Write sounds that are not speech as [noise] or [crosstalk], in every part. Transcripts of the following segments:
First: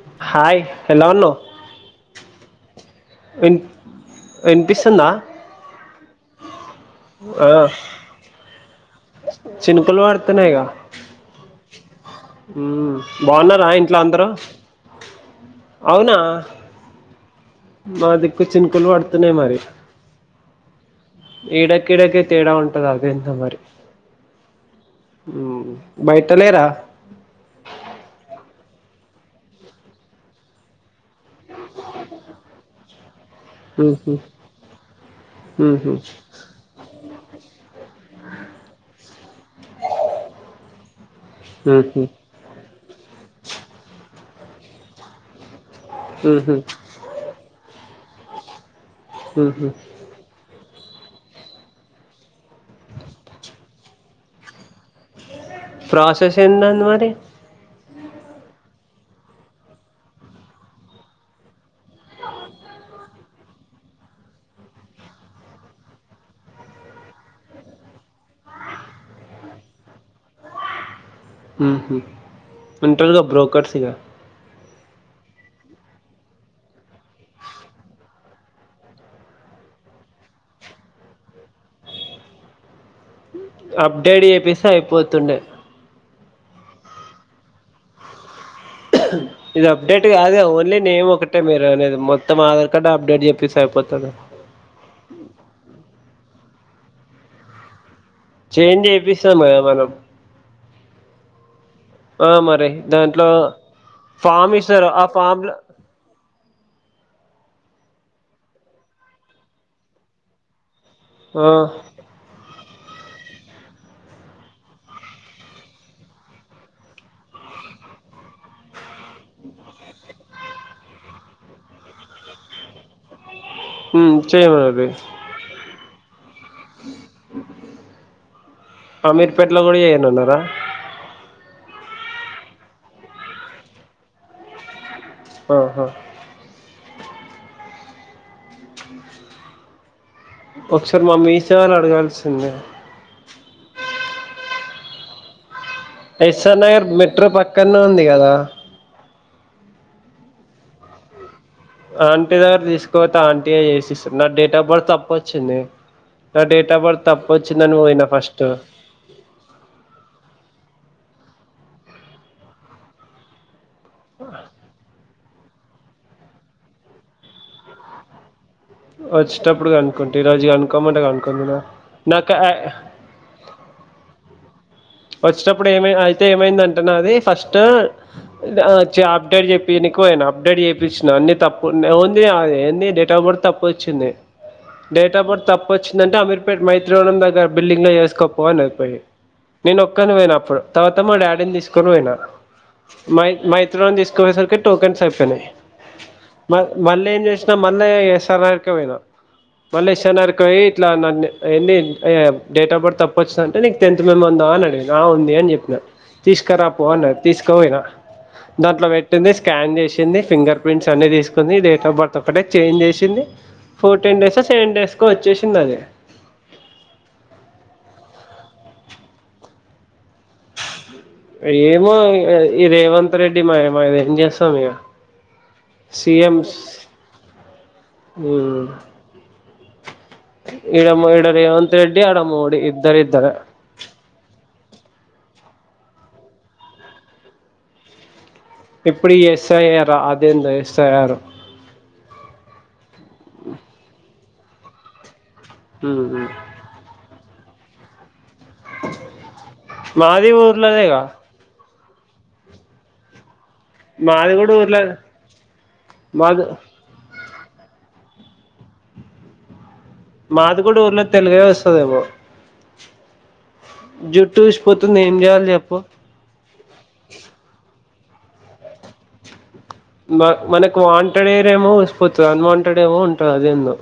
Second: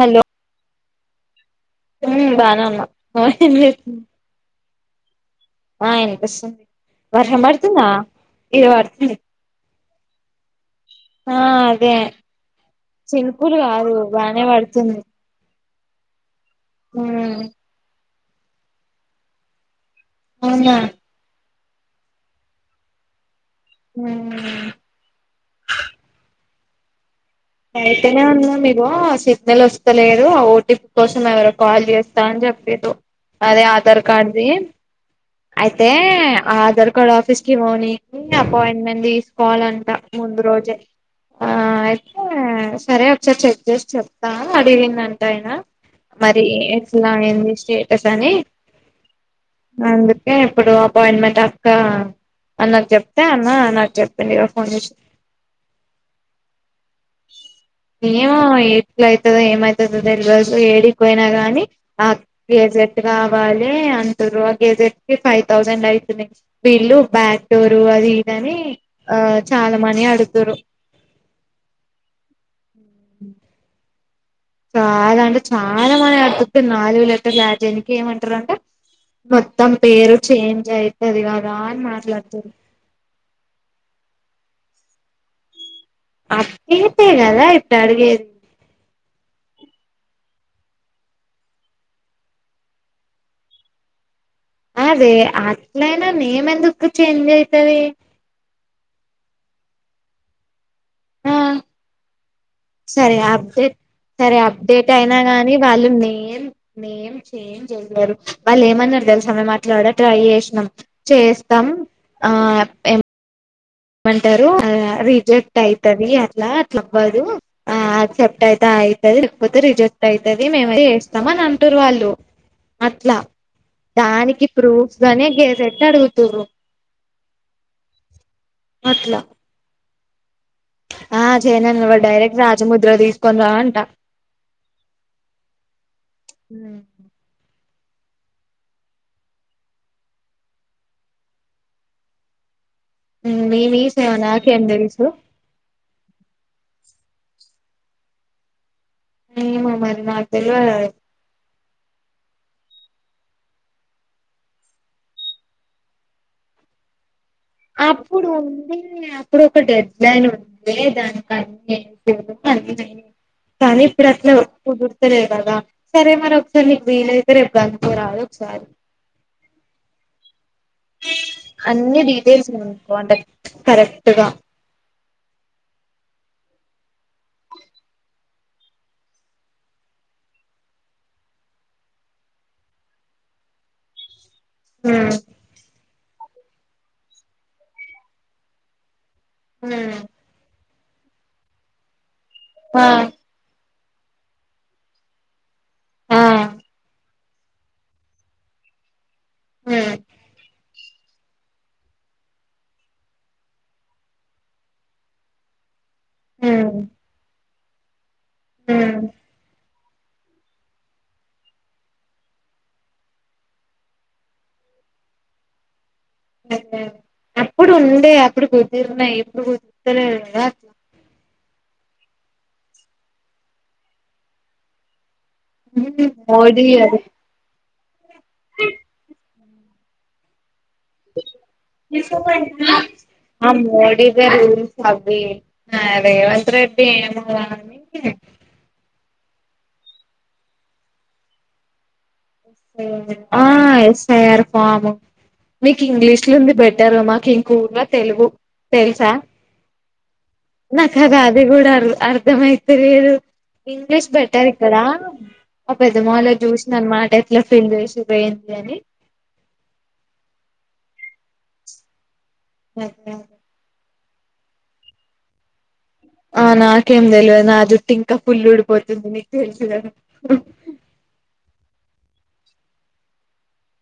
Hello hi ఎలా ఉన్నావు ఉం బానే ఉన్నాం విన్ [unintelligible] వినిపిస్తుందా ఆ వినిపిస్తుంది వర్షం పడుతుందా ఇది పడుతుంది. చిన్కులు పడుతున్నాయిగా ఆ అదే ఉం చినుకులు బాగున్నారా కాదు ఇంట్లో అందరుూ బానే పడుతుంది అవునా హ మా దగ్గర చినుకులు పడుతున్నాయి మరి అవునా ఈడక్కడక తేడా ఉంటది అద ఇంత మరి ఉ బయటలే రా బయటనే ఉన్న ఇగో సిగ్నల్ వస్తలేదు ఓటీపీ కోసం ఎవరు కాల్ చేస్తా అని చెప్పేరు అదే ఆధార్ మ్మ్హ్మ్. కార్డుది అయితే మ్మ్హ్మ్. ఆధార్ కార్డ్ ఆఫీస్ కి పొని అపాయింట్మెంట్ తీసుకోవాలంట ముందు రోజే ఉం అయితే ఆ సరే ఒకసారి చెక్ చేసి చెప్తాను అడిగిందింట ఆయన మరి మ్మ్హ్మ్. ఇలా ఎందుకు స్టేటస్ అని మ్మ్హ్మ్. అందుకు హే ఇప్పుడు అపాయింట్మెంట్ అక్క అది నాకు చెప్తే అన్న నాకు చెప్పండు ఇ ఫోన్ చేసి ప్రాసెస్ ఏందండి మరి శ ఏమో ఏట్ల అయితదో ఏమవుతదో తెలియదు గాని ఏడికి పోయినగాని గెజెట్ కావాలి అంటరు ఆ గెజెట్ కి ఫైవ్ థౌజండ్ అవుతుది. వీళ్ళు బ్యాక్డోర్ అది ఇదని ఆ చాలా మని అడుగుతారు. హుం ఇంటర్ల్గా బ్రోకర్ సిగా చాలా అంటే చాలా మాయాక్కి నాలుగు లెటర్ యాడ్ చేయడానికి ఏమంటారు అంటే మొత్తం పేరు చేంజ్ అయితది కదా అని మాట్లాడుతుారు అప్డేట్ చేపిస్తే అయిపోతుండే అప్డేట్ కే కదా ఇప్పుడు ఇట్టా అడిగేది అ ఇది అప్డేట్ కాదు కదా ద ఓన్లీ నేమ్ ఒకటే మీరు అనేది మొత్తం ఆధార్ కార్డు అప్డేట్ చెప్పేసి అయిపోతాది అదే అట్లైనా నేమ్ ఎందుకు చేంజ్ అయితది చేంజ్ చేపిస్తాం కదా మనం ఆ ఆ మరి సరే దాంట్లో అప్డేట్ సరే ఫామ్ ఇస్తారు అప్డేట్ ఆ అయినా ఫామ్ లో గాని వాళ్ళు నేమ్ నేమ్ చేంజ్ చేయారు వాళ్ళు ఏమన్నారు తెలుసా మేం అట్లకూడా ట్రై చేసినాం ఆ చేస్తాం ఆ ఏ మంటారు ఆ రిజెక్ట్ అయితది అట్లా అట్లా అవ్వదు ఆ చె తే అయితది లేకపోతే రిజెక్ట్ అయితది మేమే చేస్తాం అని అంటుర్రు వాళ్ళు అట్లా ఉమ్ దానికి చేయమనండి ప్రూఫ్ గేసెట్ అడుగుతుర్రు అట్లా అమీర్పేట్‌లో కూడా చెయ్యనన్నారా ఆ చేయనన్నాడు వాడు డైరెక్ట్ రాజముద్ర తీసుకొని రా అంట ఆహా ఉమ్మ్ ఒకసారి మా మీ సేవలో అడగాల్సింది ఉమ్మ్ మీ మీ సేవ నాకేం తెలుసు ఎస్ఆర్ నగర్ మెట్రో పక్కనే ఉంది కదా ఏమో మరి నాకు తెలువదు అది ఆంటీ దగ్గరకు తీసుకపోతే ఆంటీయే చేసిస్తాది నా డేట్ ఆఫ్ బర్త్ తప్పు వచ్చింది నా డేట్ ఆఫ్ బర్త్ తప్పు వచ్చిందని పోయిన అప్పుడు ఫస్ట్ ఉంది అప్పుడు ఒక డెడ్ లైన్ ఉంది దానికి అన్ని [unintelligible] కానీ ఇప్పుడు అట్లా కుదుర్తలే కదా సరే మరి ఒకసారి నీకు వీలైతే రేపు గనుక్కోరాదు ఒకసారి వచ్చేటప్పుడు కనుక్కుంటా ఈరోజు కనుకోమంటే కనుకుందునా నాకు బావుంటది కరెక్ట్‌గా వచ్చేటప్పుడు ఏమి అయితే ఏమైందంటే నాది ఫస్ట్ అచ్చి అప్డేట్ చేపియనీకి పోయిన అప్డేట్ చేపిచ్చిన అన్ని తప్పు ఉండే వొందినా అది ఏంది డేట్ ఆఫ్ బర్త్ తప్పు వచ్చింది హ్మ్ డేట్ ఆఫ్ బర్త్ తప్పు వచ్చిందంటే అమీర్పేట్ మైత్రివనం దగ్గర బిల్డింగ్‌లో చేసుకోపో అన్నది పోయి నేను హ్మ్ ఒక్కని పోయినా అప్పుడు తర్వాత మా డాడీని తీసుకొని పోయినా ఆ మై మై త్రివనం తీసుకుపోయేసరికి టోకెన్స్ అయిపోయినాయి ఆ మ మళ్ళీ ఏం చేసినా మళ్ళీ ఎస్ఆర్ నగర్‌కే పోయినా మళ్ళీ హ్మ్ ఎస్ఆర్ నగర్‌కి పోయి ఇట్లా నన్ని ఎన్ని ఎ డేట్ ఆఫ్ బర్త్ తప్పు వచ్చింది అంటే నీకు టెన్త్ మెమో ఉం దా అడిగింది ఆ ఉంది అని చెప్పిన తీసుకరా హ్మ్ పో అన్నది తీసుకో పోయినా దాంట్లో హ్మ్ పెట్టింది స్కాన్ చేసింది ఫింగర్ ప్రింట్స్ అన్ని తీసుకుంది డేట్ ఆఫ్ బర్త్ ఒకటే చేంజ్ చేసింది ఫోర్టీన్ డేసో సెవెన్ డేస్‌కో వచ్చేసింది అది అదే అప్పుడు ఉండే అప్పుడు కుదిరిన్నాయి ఇప్పుడు కుదురుతలేదు కదా ఏమో ఈ రేవంత్ రెడ్డి మహిమ ఏం చేస్తాం ఇగ సిఎంస్ మోడీ అది ఉమ్మ్ ఇడ మో ఇడ రేవంత్ రెడ్డి అడ మోడీ ఇద్దరు ఇద్దరే ఆ మోడీ అవే రూల్స్ అవి ఆ రేవంత్ రెడ్డి ఏమో గానీ ఇప్పుడు ఎస్ఐఆర్ అదేందో ఎస్ఐఆర్ ఆ ఎస్ఐఆర్ ఫాము మీకు ఇంగ్లీషులో ఉంది బెటర్ మాకు కూర తెలుగు తెలుసా మాది ఊర్లోనేగా నాకది అద్ అది కూడా అర్ అర్థమైతలేదు ఇంగ్లీష్ మాది బెటర్ కూడా ఇక్కడ, ఊర్లో మా పెద్ద మామల్ల మాది చూసిన అన్మాట ఇట్లా ఫీల్ చేసి వేయంది అని మాదిగూడ ఊర్లో తెలుగే వస్తదేమో [inaudible] జుట్టు ఉష్పోతుంది. ఏం చేయాలి చెప్పు. ఆ నాకేం తెల్వద్, నా జుట్టు ఇంకా ఫుల్ ఊడిపోతుంది నీకు తెలుసు కదా. మ మనకు వాంటెడ్ హెయిర్ ఏమో ఊసిపోతది, అన్వాంటెడ్ ఏమో ఉంటది అదేందో.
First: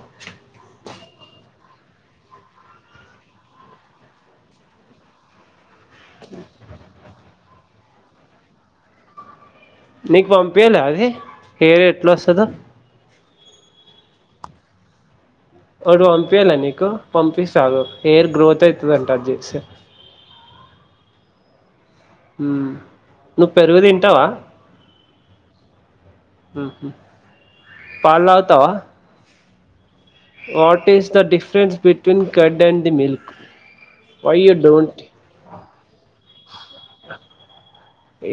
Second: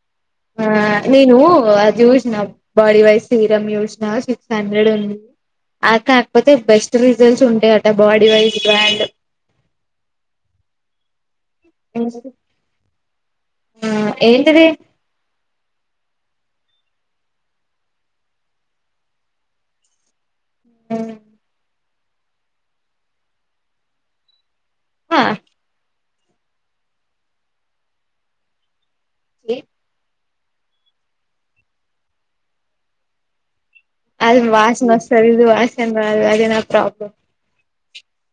ఆ నేను అద్ జూసిన బాడీ వైజ్ సీరమ్ చూసిన సిక్స్ హండ్రెడ్ ఉంది. అ కాక్పోతే బెస్ట్ రిజల్ట్స్ ఉంటాయట బాడీ వైజ్ బ్రాండ్ నీక్ పంపియల అది? హెయిర్ ఎట్లా వస్తదో ఆ ఏంటది? ఒకటి పంపయాల నీకు? పంపిస్తా ఆగు, హెయిర్ గ్రోత్ అయితదంట అద్ చేసే. ఉ ఉ నువ్ పెరుగు తింటవా? ఆ ఉ పాల్ తాగ్తవ? The what is the difference between curd and the milk? అది వాసన వస్తది, ఇది వాసన రాదు అదే నా problem.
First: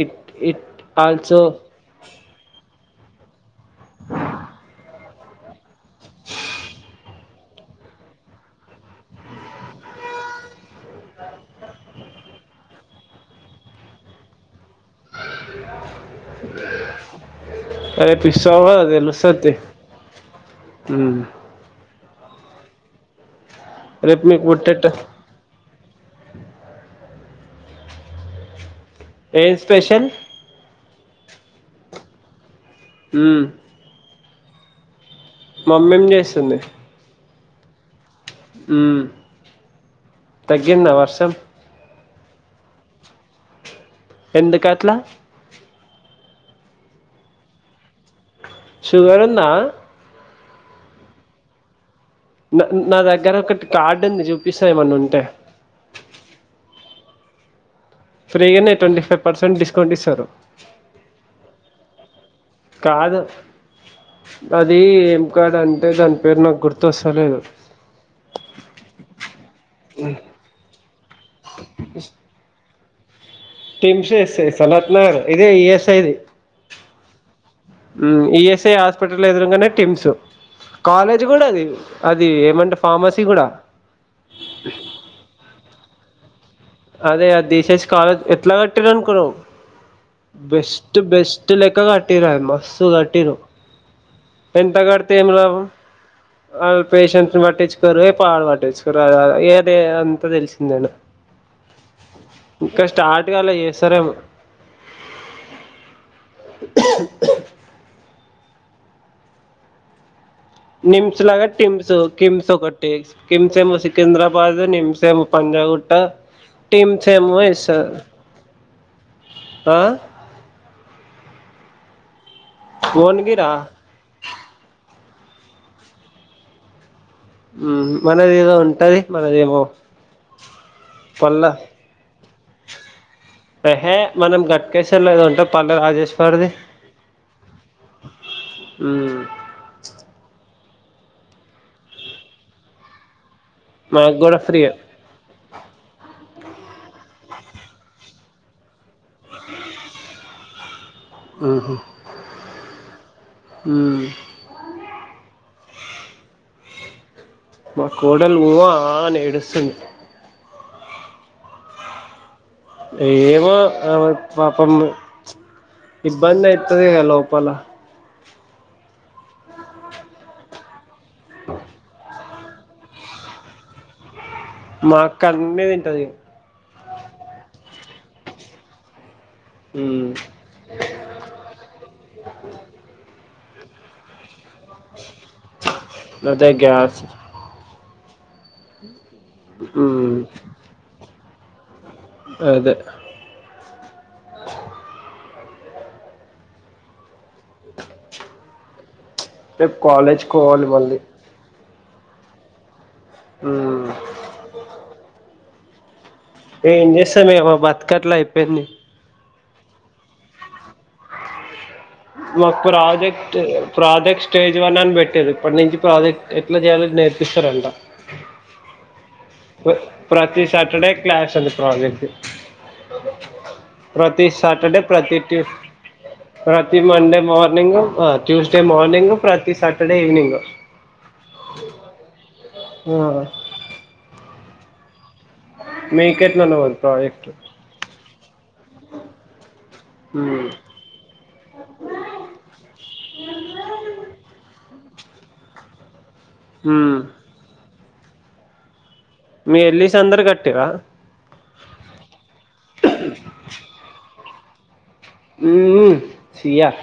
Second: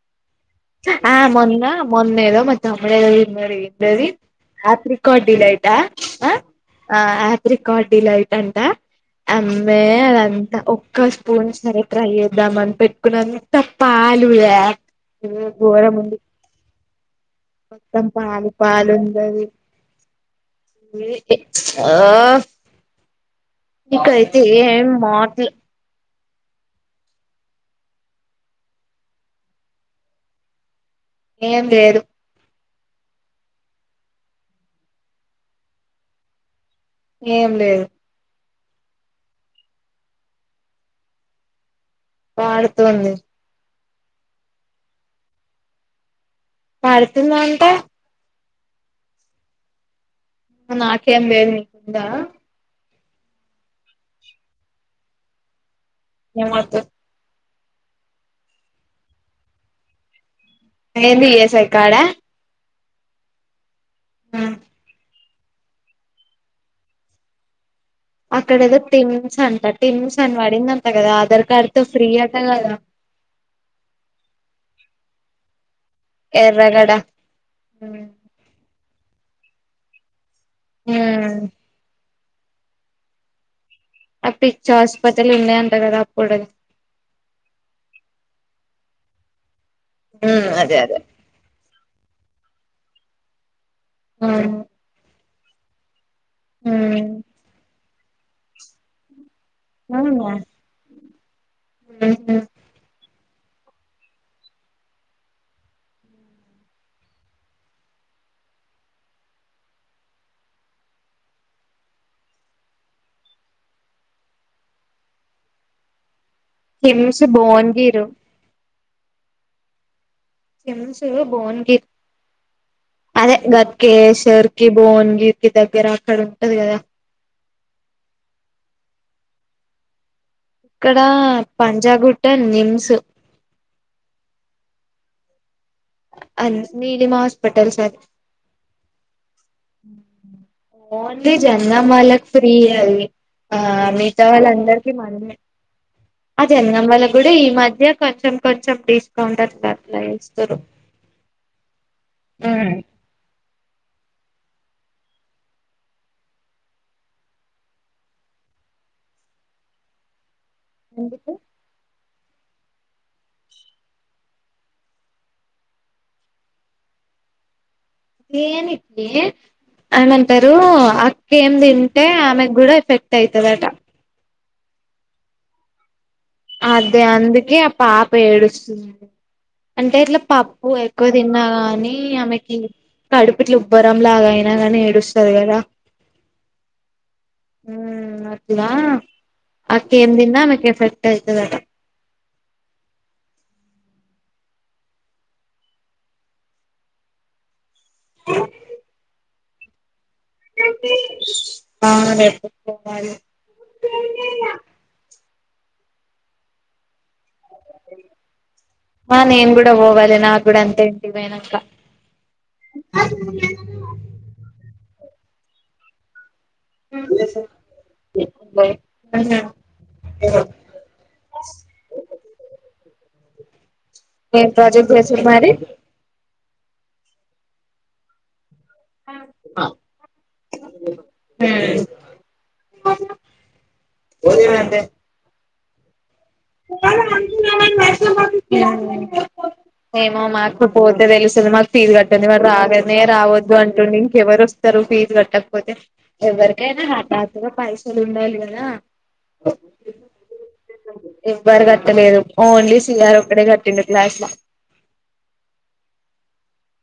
It it ah also మొన్న మొన్నెదో మా తమ్ముడేదో తిన్నాడు, ఏంటది ఆప్రికాడ్ డిలైట్ ఆ ఆ? ఆ ఆప్రికాడ్ డిలైట్ అంట అమ్మే అదంతా ఒక్క స్పూన్ సరే ట్రై చేద్దాం అని పెట్టుకున్నను త పాలు యాక్ ఉ గోరముంది రేపిసవ్ కదా తెలుసద్ తి ఈ ఏ ఆ రేపు ఇకైతే మీకు ఏం పుట్టేట మాట్లు ఏ స్పెషల? ఏం లేదు ఉ మమ్మేం చేస్తుంది? ఏం లేదు ఉ తగ్గిందా వర్షం? పాడుతుంది ఎందుకాట్ల పడుకున్న అంతే షుగర్ ఉందా? నాకేం లేద్ నీకుందా? న నా దగ్గర ఒకటి కార్డు ఉంది చూపిస ఏమన్నా ఉంటే మీ మర్దలు ఫ్రీగనే ట్వంటీ ఫైవ్ పర్సెంట్ డిస్కౌంట్ ఇస్తరు అ ఏంది ఈ. ఎస్. ఐ కాడా కాదు అది ఏం కాడా అంటే దాని పేరు నాకు గుర్తొస్తలేదు అక్కడదో టిమ్స్ అంట టిమ్స్ అని పడిందంట కదా ఆధార్ కార్డ్తో ఫ్రీ అట గదా టిమ్స ఎస్ఐ సనత్నగర్ ఇది ఈఎస్ఐది ఎర్రగడ ఉ ఈఎస్ఐ హాస్పిటల్ ఎదురుంగనే టిమ్స్ కాలేజ్ ఉమ్ కూడా అది అది ఏమంటే ఫార్మసీ కూడా అప్పుడు పిచ్చి ఆసుపత్రులు ఉన్నాయంట కదా అప్పుడు అదే అ తీసేసి కాలీజిల ఎట్లా కట్టిరనుకున్నవు ఉమ్ అదే బెస్ట్ అదే బెస్ట్ టు లెక్క కట్టిర్రు మస్స్తు కట్టిర్రు ఆ ఎంత కడితే ఏం లాభం ఆళ్ళు పేషెన్స్ పట్టించు చరువే పాడుపడ్డది సో రాయ ఏదే అంతా తెలిసిందేలే ఉ ఇంకా స్టార్ట్గాలే చేస్తరేమ నిమ్స్లాగా టిమ్స్ కిమ్స్ ఒకటె కంసేమో సికింద్రాబాద్ నిమ్సేమో పంజాగుట్ట కిమ్స్ నిమ్సేమో యస్ ర్ భువన్గిరు ఆ టిమ్సె భున్గిరి అదే ఓన్గిరా గ కేసర్కి భువనగిరి దగ్గర అక్కడ ఉంటది కదా మనది ఏదో ఉంటది మనదేమో ఇక్కడ పల్ల పంజాగుట్ట నిమ్స్ యేహే మనం గట్కేసర్లో ఉంటాం పండగ అ నీలిమా హాస్పిటల్స్ సర్ ఉమ్ ఉహు ఓన్లీ జనగాంవాళ్ళకి ఫ్రీ అది ఆ మాకు మిగితా కూడా వాళ్ళ ఫ్రీయే అందరి కి మనీ అ జనగాం వాళ్ళకూడా ఈ మధ్య కొంచెం కొంచెం తీ కౌంటర్ బ్యాక్లా ఇస్తారు హుమ్ మా కోడలు మూవా అని ఏడుస్తుంది ఎందుకు ఏమో ఆమెకు పాపము ఇబ్బంది అయితదిగ లోపల దేనికే అయన అంటరు అక్క ఏం తింటే ఆమెకు గూడా ఎఫెక్ట్ అయ్యితదట మా అక్క అని తింటది అదే అందుకే ఆ పాప ఏడుస్తుంది అంటే హ్మ్ ఇట్ల పప్పు ఎక్కువ తిన్నాగాని ఆమెకి కడుపు ఇట్ల ఉబ్బరంలాగా అయినా గానీ ఏడుస్తది కదా అదే గ్యాస్ హా అట్లా అక్క ఏం హ్మ్ తిన్న ఆమెకు ఎఫెక్ట్ అయితదట అదే రేపు కాలేజ్కి పోవాలి మళ్ళీ ఆ రేపు పోవాలి మ్మ్ ఏం చేస్తామే బతుకట్లా అయిపోయింది ఆ నేను కూడా పోవాలి నా కూడ అంతే ఇంటికి పోయినాక మాకు ప్రాజెక్ట్ ప్రాజెక్ట్ స్టేజ్ వన్ అని పెట్టీరు ఇప్పటి నుంచి ప్రాజెక్ట్ ఎట్లా చేయాలో నేర్పిస్తారంట [inaudible] ప్రతి సాటర్డే క్లాస్ అంది ప్రాజెక్ట్ ప్రతి ఏం సాటర్డే ప్రాజెక్ట్ ప్రతి చేసిర్రు మరి ట్యూస్ ప్రతి మండే మార్నింగ్ ట్యూస్డే మార్నింగ్ ప్రతి సాటర్డే ఈవెనింగ్ మ్ ఆ అంటే మీకెట్లనో ఏమో మాకు పోతే తెలుస్తది మాకు ఫీజు కట్టందె వాడు రానే రావద్దు అంటుటే ఇంకెవరు వస్తారు ఫీజు కట్టకపోతే ఎవ్వరికైనా హఠాత్తుగా పైసలు ఉండాలి కదా మీ ఎలిస్ అందరూ కట్టిరా ఎవ్వరు కట్టలేదు ఓన్లీ సిఆర్ ఒక్కడే కట్టటిండు క్లాస్లా హ్మ్మ్ సియార్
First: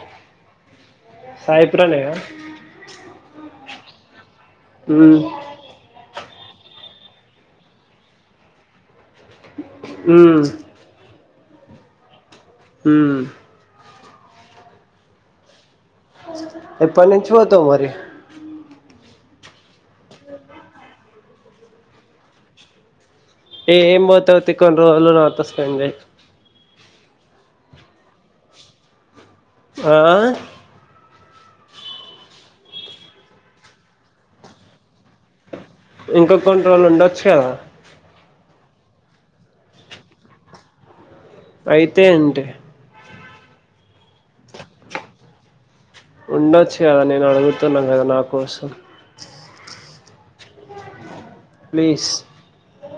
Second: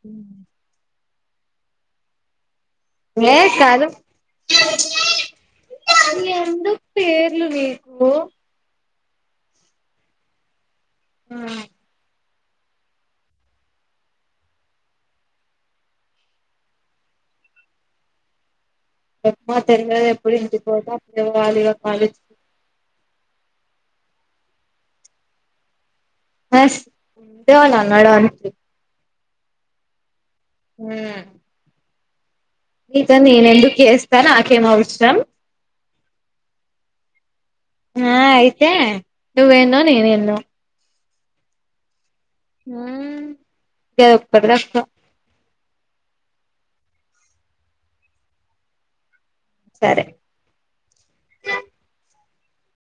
సాయి ప్రణయ్ ఆ ఏ కాదు ఎందుకు పేర్లు నీకు ఉమ్ ఆ హుమ్ ఏప్పనుంచి పోతావ్ మరి ఏమ్మో తెలియదు ఎప్పుడు ఇంటి పోతే అవాలిగా కాలే ఏం ఏం పోతావుతి కొన్ని రోజులు నాతో స్పెండ్ చెయ్ ఆ డోలనే డాలి ఆ ఉ ఇక నేను ఎందుకు చేస్తా నాకేం అవసరం ఇంకా కొన్ని రోజులు ఉండొచ్చు కదా ఆ అయితే నువ్వేందో నేనేందో అయితే ఏంటి గాదొక్కటి తక్కువ ఉండొచ్చు కదా నేను అడుగుతున్నాను కదా నా కోసం సరే ప్లీజ్